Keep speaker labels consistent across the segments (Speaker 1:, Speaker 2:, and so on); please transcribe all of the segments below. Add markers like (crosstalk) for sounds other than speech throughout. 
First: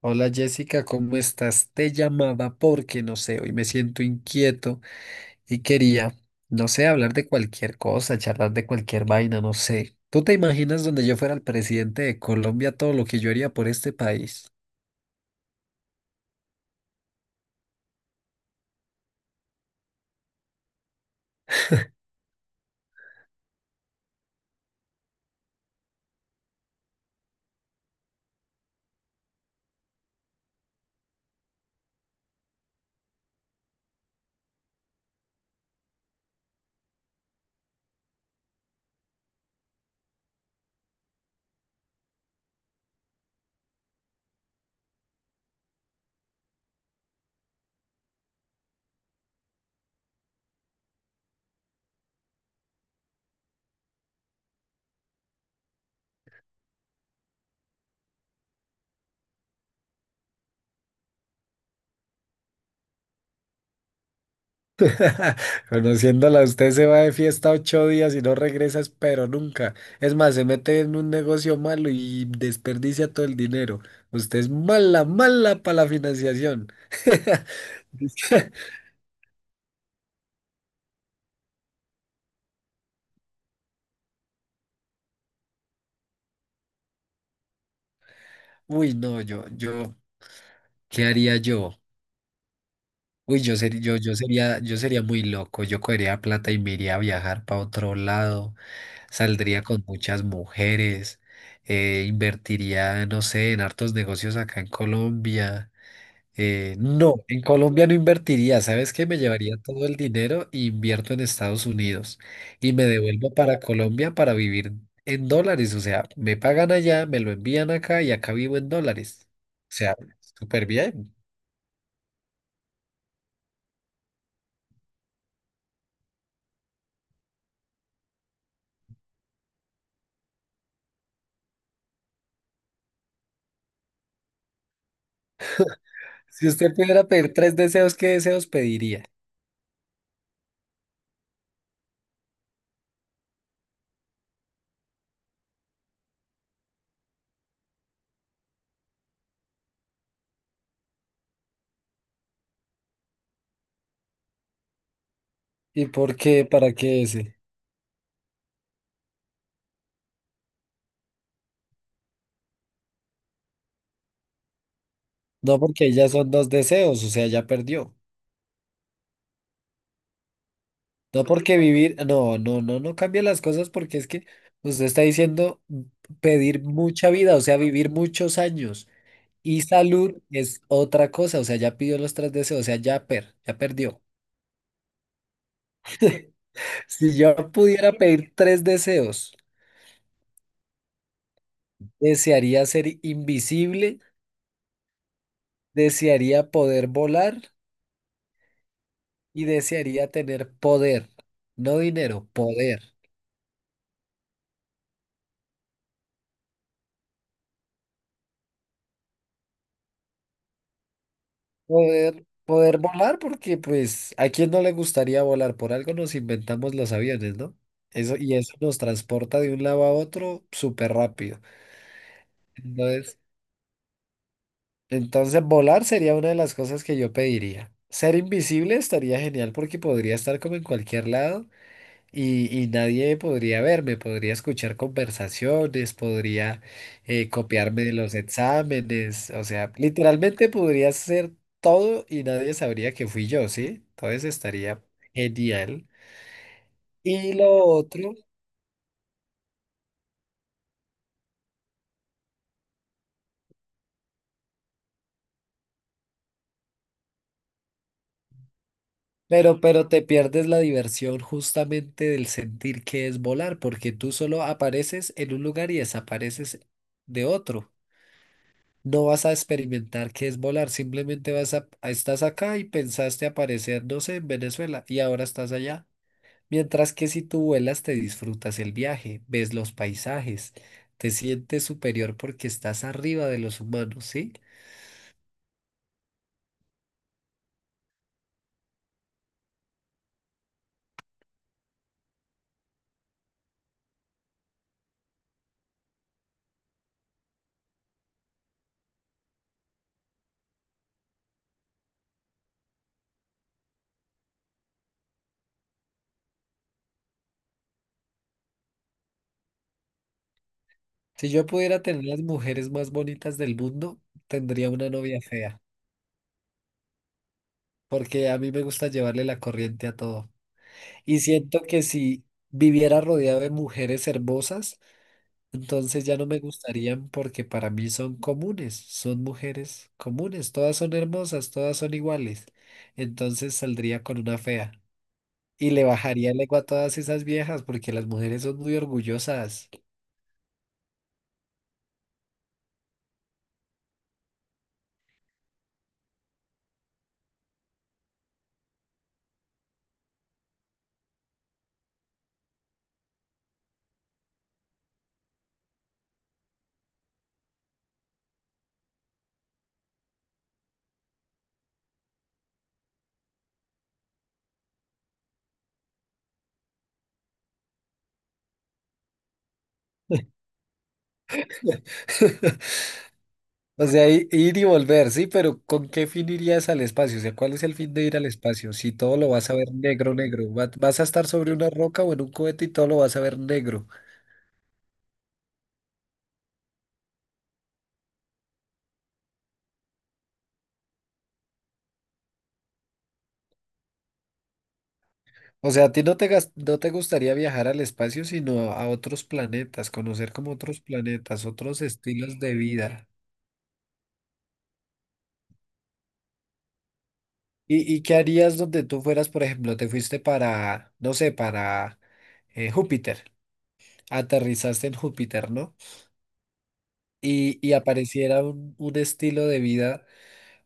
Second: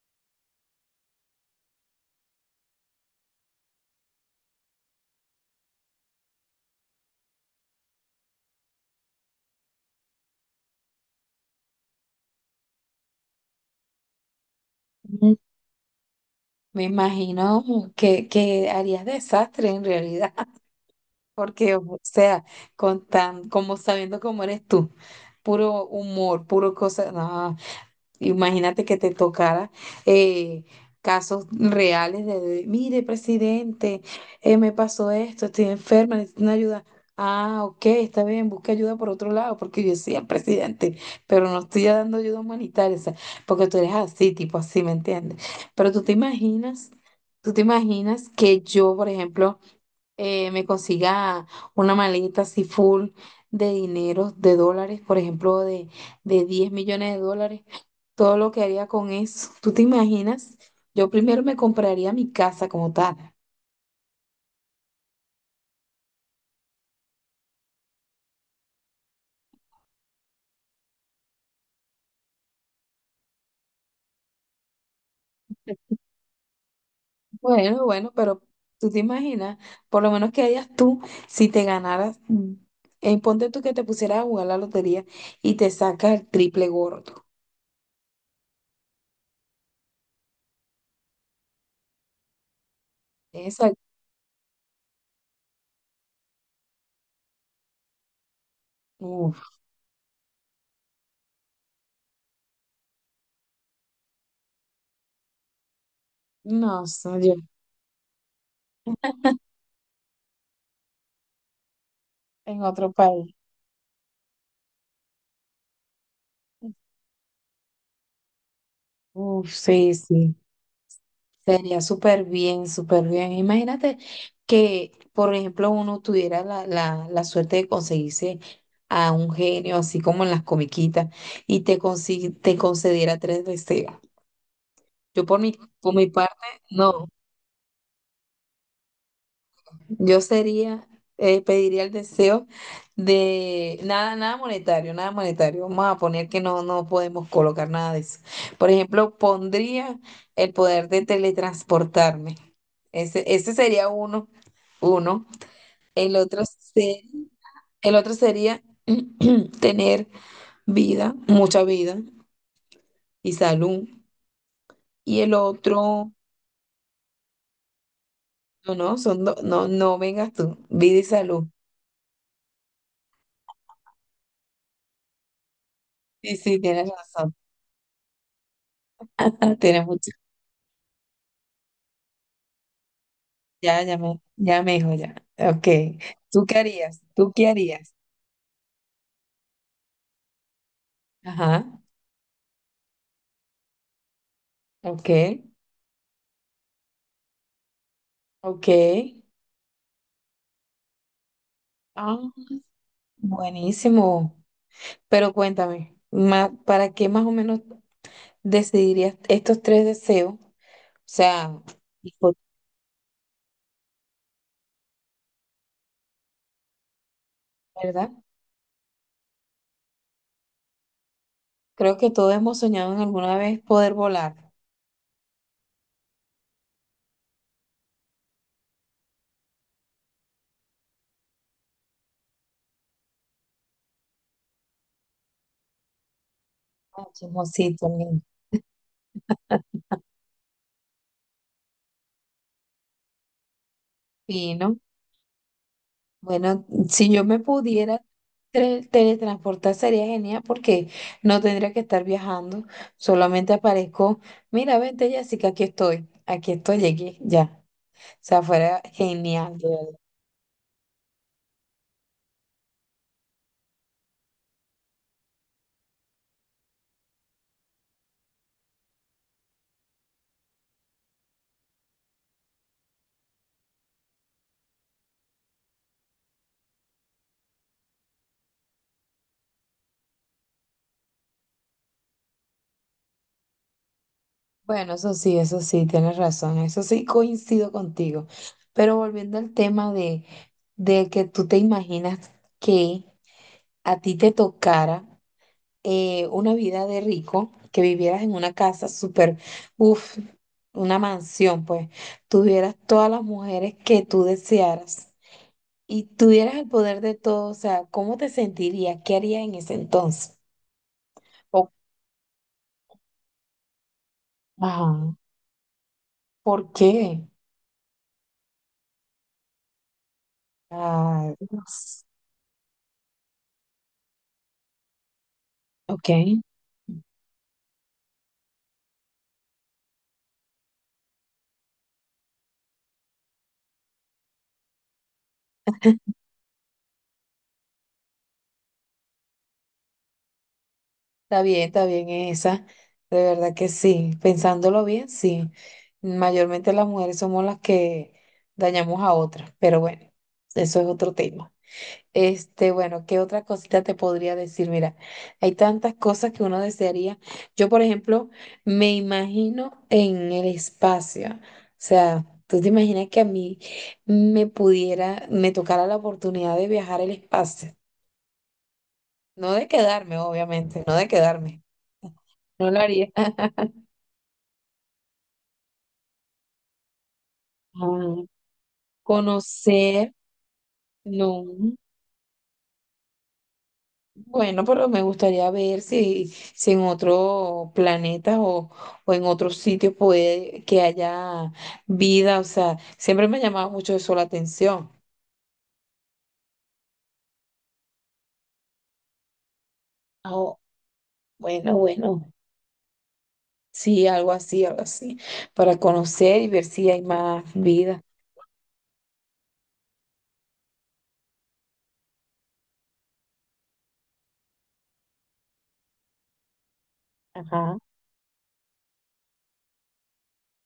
Speaker 1: Hola Jessica, ¿cómo estás? Te llamaba porque no sé, hoy me siento inquieto y quería, no sé, hablar de cualquier cosa, charlar de cualquier vaina, no sé. ¿Tú te imaginas donde yo fuera el presidente de Colombia todo lo que yo haría por este país?
Speaker 2: Mm. Me imagino que harías desastre en realidad, (laughs) porque, o sea, con tan, como sabiendo cómo eres tú, puro humor, puro cosa, no. Imagínate que te tocara eh, casos reales de, mire, presidente, me pasó esto, estoy enferma, necesito una ayuda. Ah, ok, está bien, busca ayuda por otro lado, porque yo soy presidente, pero no estoy dando ayuda humanitaria, o sea, porque tú eres así, tipo así, ¿me entiendes? Pero tú te imaginas que yo, por ejemplo, me consiga una maleta así full de dinero, de dólares, por ejemplo, de 10 millones de dólares todo lo que haría con eso. (laughs) ¿Tú te imaginas? Yo primero me compraría mi casa como tal.
Speaker 1: (laughs) Conociéndola, usted se va de fiesta 8 días y no regresa, pero nunca. Es más, se mete en un negocio malo y desperdicia todo el dinero. Usted es mala, mala para la financiación. (laughs)
Speaker 2: Bueno, bueno, pero tú te imaginas, por lo menos que harías tú si te ganaras, ponte tú que te pusieras a jugar la lotería y te sacas el triple gordo.
Speaker 1: Uy, no, ¿qué haría yo? Uy, yo
Speaker 2: Esa,
Speaker 1: sería, yo, yo sería, yo sería muy loco. Yo cogería plata y me iría a viajar para otro lado.
Speaker 2: uf,
Speaker 1: Saldría con muchas mujeres. Invertiría, no sé, en hartos negocios acá en Colombia.
Speaker 2: no,
Speaker 1: No,
Speaker 2: soy yo
Speaker 1: en Colombia no invertiría. ¿Sabes qué? Me llevaría todo el dinero e invierto en Estados Unidos.
Speaker 2: en
Speaker 1: Y me
Speaker 2: otro país.
Speaker 1: devuelvo para Colombia para vivir en dólares. O sea, me pagan allá, me lo envían acá y acá vivo en dólares.
Speaker 2: Uf,
Speaker 1: O
Speaker 2: sí,
Speaker 1: sea,
Speaker 2: sí.
Speaker 1: súper bien.
Speaker 2: Sería súper bien, súper bien. Imagínate que, por ejemplo, uno tuviera la suerte de conseguirse a un genio, así como en las comiquitas, y te, te concediera tres deseos. Yo por mi parte,
Speaker 1: Si usted pudiera
Speaker 2: no.
Speaker 1: pedir tres deseos, ¿qué deseos pediría?
Speaker 2: Yo sería, pediría el deseo de nada, nada monetario, nada monetario. Vamos a poner que no, no podemos colocar nada de eso. Por ejemplo, pondría el poder de teletransportarme. Ese sería uno, uno.
Speaker 1: ¿Y por
Speaker 2: El otro
Speaker 1: qué? ¿Para qué
Speaker 2: se-
Speaker 1: ese?
Speaker 2: el otro sería (clears throat) tener vida, mucha vida y salud. Y el
Speaker 1: No porque ahí ya
Speaker 2: otro,
Speaker 1: son dos deseos, o sea, ya perdió.
Speaker 2: no, no, no, no vengas tú, vida y
Speaker 1: No
Speaker 2: salud.
Speaker 1: porque vivir, no cambia las cosas porque es que usted está diciendo
Speaker 2: Sí, sí,
Speaker 1: pedir
Speaker 2: tienes
Speaker 1: mucha
Speaker 2: razón.
Speaker 1: vida, o sea, vivir muchos años.
Speaker 2: (laughs)
Speaker 1: Y
Speaker 2: Tienes mucha.
Speaker 1: salud es otra cosa, o sea, ya pidió los tres deseos, o sea, ya
Speaker 2: Ya,
Speaker 1: perdió.
Speaker 2: ya me dijo ya. Ok.
Speaker 1: (laughs)
Speaker 2: ¿Tú qué harías?
Speaker 1: Si
Speaker 2: ¿Tú qué
Speaker 1: yo pudiera
Speaker 2: harías?
Speaker 1: pedir tres deseos,
Speaker 2: Ajá.
Speaker 1: desearía ser invisible,
Speaker 2: Ok.
Speaker 1: desearía poder volar
Speaker 2: Ok.
Speaker 1: y desearía tener poder, no
Speaker 2: Ah,
Speaker 1: dinero, poder.
Speaker 2: buenísimo. Pero cuéntame, ¿para qué más o menos decidirías estos tres deseos? O sea,
Speaker 1: Poder,
Speaker 2: hipo-
Speaker 1: poder volar, porque pues a quién no le gustaría volar, por algo nos inventamos los aviones, ¿no?
Speaker 2: ¿verdad?
Speaker 1: Eso, y eso nos transporta de un lado a otro súper rápido.
Speaker 2: Creo que todos hemos soñado en
Speaker 1: Entonces,
Speaker 2: alguna vez poder volar.
Speaker 1: entonces volar sería una de las cosas que yo pediría. Ser invisible estaría genial porque podría estar como en cualquier lado. Y nadie podría verme, podría escuchar conversaciones, podría
Speaker 2: Ah,
Speaker 1: copiarme
Speaker 2: chismosito,
Speaker 1: de los
Speaker 2: lindo.
Speaker 1: exámenes, o sea, literalmente podría hacer todo y nadie sabría que fui yo, ¿sí? Entonces
Speaker 2: Fino.
Speaker 1: estaría genial.
Speaker 2: Bueno, si yo
Speaker 1: Y
Speaker 2: me
Speaker 1: lo
Speaker 2: pudiera
Speaker 1: otro,
Speaker 2: teletransportar sería genial porque no tendría que estar viajando, solamente aparezco, mira, vente Jessica, aquí estoy, llegué, ya. O sea, fuera genial,
Speaker 1: pero,
Speaker 2: de
Speaker 1: pero
Speaker 2: verdad.
Speaker 1: te pierdes la diversión justamente del sentir que es volar, porque tú solo apareces en un lugar y desapareces de otro. No vas a experimentar qué es volar, simplemente estás acá y pensaste aparecer, no sé, en Venezuela y ahora estás allá. Mientras que si tú vuelas, te disfrutas el viaje, ves los paisajes, te sientes superior porque estás arriba de los humanos, ¿sí?
Speaker 2: Bueno, eso sí, tienes razón, eso sí coincido contigo. Pero volviendo al tema de que tú te imaginas que a ti te tocara. Una vida de rico, que vivieras en una casa súper, uff, una mansión, pues, tuvieras todas las mujeres que tú desearas y tuvieras el poder de todo, o sea, ¿cómo te sentirías? ¿Qué harías en ese entonces?
Speaker 1: Si yo
Speaker 2: O-
Speaker 1: pudiera tener las mujeres más bonitas del mundo, tendría una
Speaker 2: ajá,
Speaker 1: novia fea,
Speaker 2: ¿por qué?
Speaker 1: porque a mí me gusta llevarle la corriente a todo. Y
Speaker 2: Ah,
Speaker 1: siento que
Speaker 2: Dios.
Speaker 1: si viviera rodeado de mujeres hermosas, entonces
Speaker 2: Ok,
Speaker 1: ya no me gustarían porque para mí son comunes, son mujeres comunes, todas son hermosas, todas son iguales. Entonces saldría con una fea y le bajaría el ego a todas esas viejas porque las mujeres son muy orgullosas.
Speaker 2: está bien esa. De verdad que sí, pensándolo bien, sí. Mayormente las mujeres somos las que dañamos a otras, pero bueno, eso es otro tema. Este, bueno, ¿qué otra cosita te podría decir? Mira, hay tantas cosas que uno desearía. Yo, por ejemplo, me imagino en el espacio. O sea, tú te imaginas que a mí me pudiera, me tocara la oportunidad de viajar al espacio. No de quedarme, obviamente, no de quedarme.
Speaker 1: (laughs)
Speaker 2: No lo haría. (laughs)
Speaker 1: O sea, ir y volver, sí, pero ¿con qué fin irías al espacio? O sea, ¿cuál es el fin de
Speaker 2: Ah,
Speaker 1: ir al espacio? Si todo lo vas a ver
Speaker 2: conocer,
Speaker 1: negro, negro, vas a estar sobre una
Speaker 2: no.
Speaker 1: roca o en un cohete y todo lo vas a ver negro.
Speaker 2: Bueno, pero me gustaría ver si, si en otro planeta o en otros sitios puede que haya vida. O sea, siempre me ha llamado mucho eso la atención.
Speaker 1: O sea, a ti no te gustaría viajar al espacio, sino a otros planetas,
Speaker 2: Ah,
Speaker 1: conocer como
Speaker 2: oh,
Speaker 1: otros planetas,
Speaker 2: bueno,
Speaker 1: otros
Speaker 2: bueno,
Speaker 1: estilos de vida.
Speaker 2: sí, algo así, para conocer y ver si hay más
Speaker 1: ¿Y,
Speaker 2: vida.
Speaker 1: y qué harías donde tú fueras, por ejemplo, te fuiste para, no sé, para Júpiter, aterrizaste en Júpiter, ¿no? Y
Speaker 2: Ajá.
Speaker 1: apareciera un estilo de vida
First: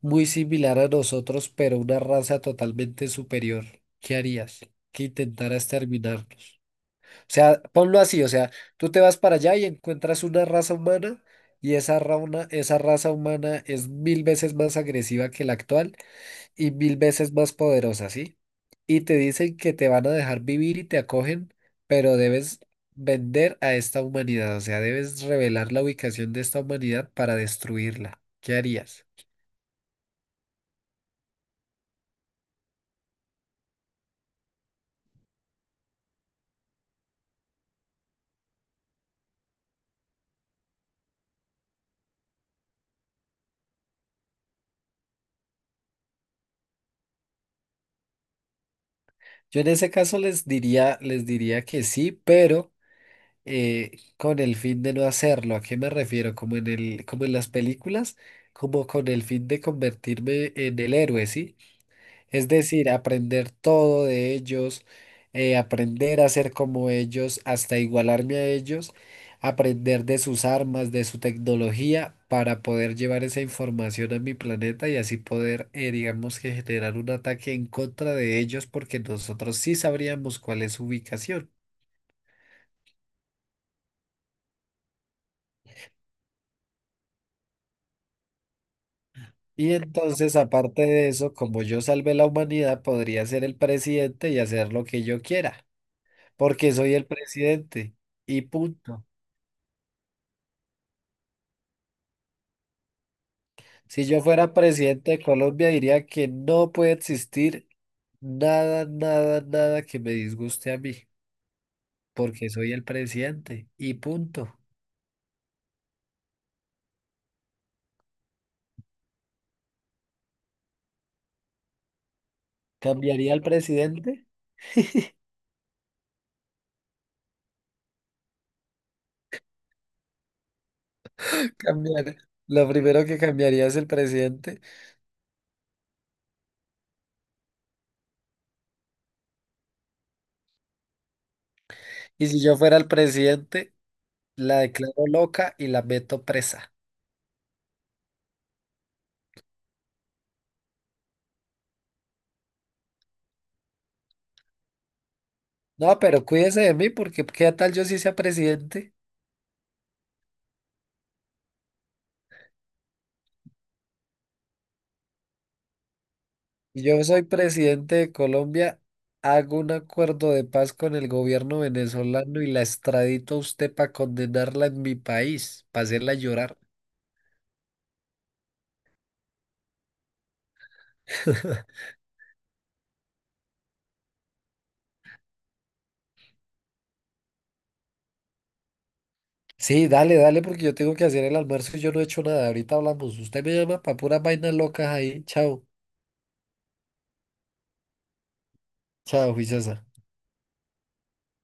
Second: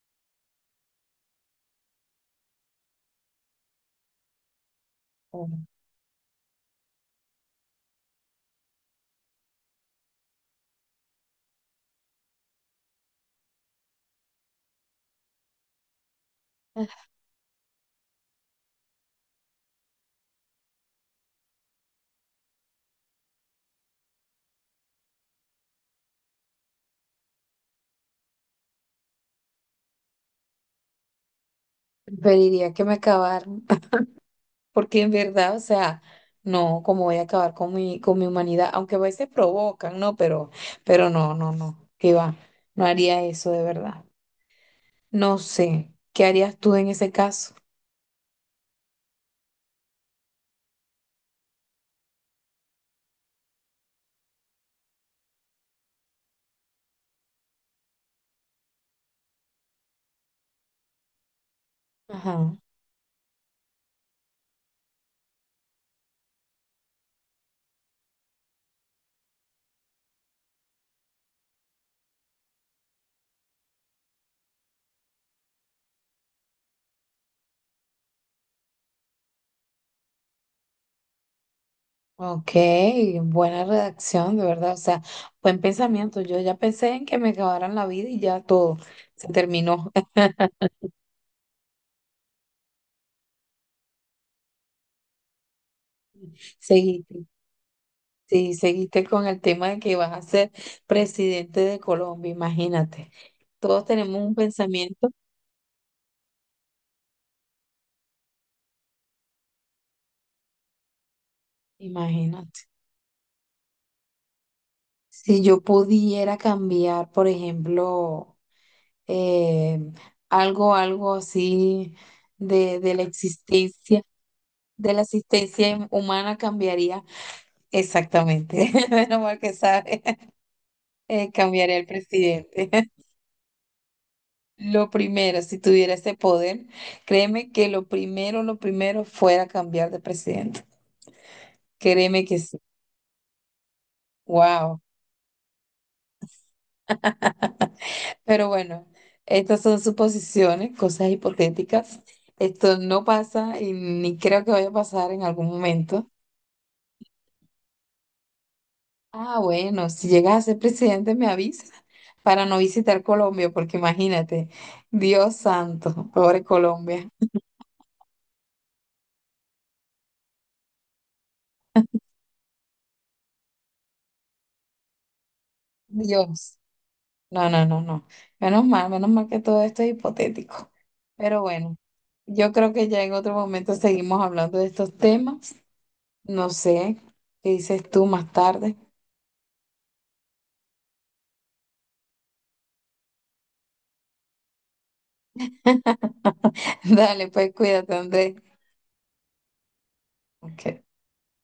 Speaker 1: muy similar a nosotros, pero una raza totalmente superior. ¿Qué harías? ¿Qué
Speaker 2: Bueno.
Speaker 1: intentaras terminar? O sea, ponlo así, o sea, tú te vas para allá y encuentras una raza humana y esa raza humana es mil veces más agresiva que la actual y mil veces más poderosa, ¿sí? Y te dicen que te van a dejar vivir y te acogen, pero debes vender a esta humanidad, o sea, debes revelar la ubicación de esta humanidad para destruirla. ¿Qué harías?
Speaker 2: Preferiría que me acabaran, (laughs) porque en verdad, o sea, no, como voy a acabar con mi humanidad, aunque a veces provocan, ¿no? Pero no, no, no, que va, no haría eso de verdad. No sé, ¿qué harías tú en ese caso?
Speaker 1: Yo en ese caso les diría que sí, pero con el fin de no hacerlo. ¿A qué me refiero? Como en las películas, como con el fin de convertirme en el héroe, ¿sí? Es
Speaker 2: Ajá.
Speaker 1: decir, aprender todo de ellos, aprender a ser como ellos, hasta igualarme a ellos, aprender de sus armas, de su tecnología, para poder llevar esa información a mi planeta y así poder, digamos que generar un ataque en contra de ellos, porque nosotros sí sabríamos cuál es su ubicación.
Speaker 2: Ok, buena redacción, de verdad. O sea, buen pensamiento. Yo ya pensé en que me acabaran la vida y ya todo se
Speaker 1: Y
Speaker 2: terminó. (laughs)
Speaker 1: entonces, aparte de eso, como yo salvé la humanidad, podría ser el presidente y hacer lo que yo quiera, porque soy el
Speaker 2: Seguiste,
Speaker 1: presidente. Y
Speaker 2: sí,
Speaker 1: punto.
Speaker 2: seguiste con el tema de que vas a ser presidente de Colombia, imagínate. Todos
Speaker 1: Si
Speaker 2: tenemos
Speaker 1: yo
Speaker 2: un
Speaker 1: fuera
Speaker 2: pensamiento,
Speaker 1: presidente de Colombia, diría que no puede existir nada, nada, nada que me disguste a mí, porque
Speaker 2: imagínate.
Speaker 1: soy el presidente. Y punto.
Speaker 2: Si yo pudiera cambiar, por ejemplo, eh, algo, algo así de la
Speaker 1: ¿Cambiaría al
Speaker 2: existencia.
Speaker 1: presidente?
Speaker 2: De la
Speaker 1: (laughs)
Speaker 2: asistencia humana cambiaría exactamente. (laughs) Menos mal que sabe, cambiaría el
Speaker 1: Cambiar. Lo
Speaker 2: presidente.
Speaker 1: primero
Speaker 2: (laughs)
Speaker 1: que cambiaría es el presidente.
Speaker 2: Lo primero, si tuviera ese poder, créeme que lo primero fuera cambiar de presidente. Créeme
Speaker 1: Y
Speaker 2: que
Speaker 1: si
Speaker 2: sí.
Speaker 1: yo fuera el presidente, la
Speaker 2: Wow.
Speaker 1: declaro loca y la meto presa.
Speaker 2: (laughs) Pero bueno, estas son suposiciones, cosas hipotéticas. Esto no pasa y ni creo que vaya a pasar en algún
Speaker 1: No,
Speaker 2: momento.
Speaker 1: pero cuídese de mí porque qué tal yo sí sea presidente
Speaker 2: Ah, bueno, si llegas a ser presidente me avisas para no visitar Colombia, porque imagínate, Dios santo, pobre
Speaker 1: y yo
Speaker 2: Colombia,
Speaker 1: soy presidente de Colombia, hago un acuerdo de paz con el gobierno venezolano y la extradito a usted para condenarla en mi país, para hacerla llorar.
Speaker 2: Dios. No, no, no, no. Menos mal que todo esto es hipotético. Pero bueno,
Speaker 1: (laughs)
Speaker 2: yo creo que ya en otro momento seguimos hablando de estos temas. No sé, ¿qué dices tú más tarde?
Speaker 1: Sí, dale, dale porque yo tengo que hacer el almuerzo y yo no he hecho nada. Ahorita hablamos. Usted me llama para puras vainas locas ahí. Chao,
Speaker 2: (laughs) Dale, pues cuídate, Andrés.
Speaker 1: chao, juiciosa.
Speaker 2: Ok.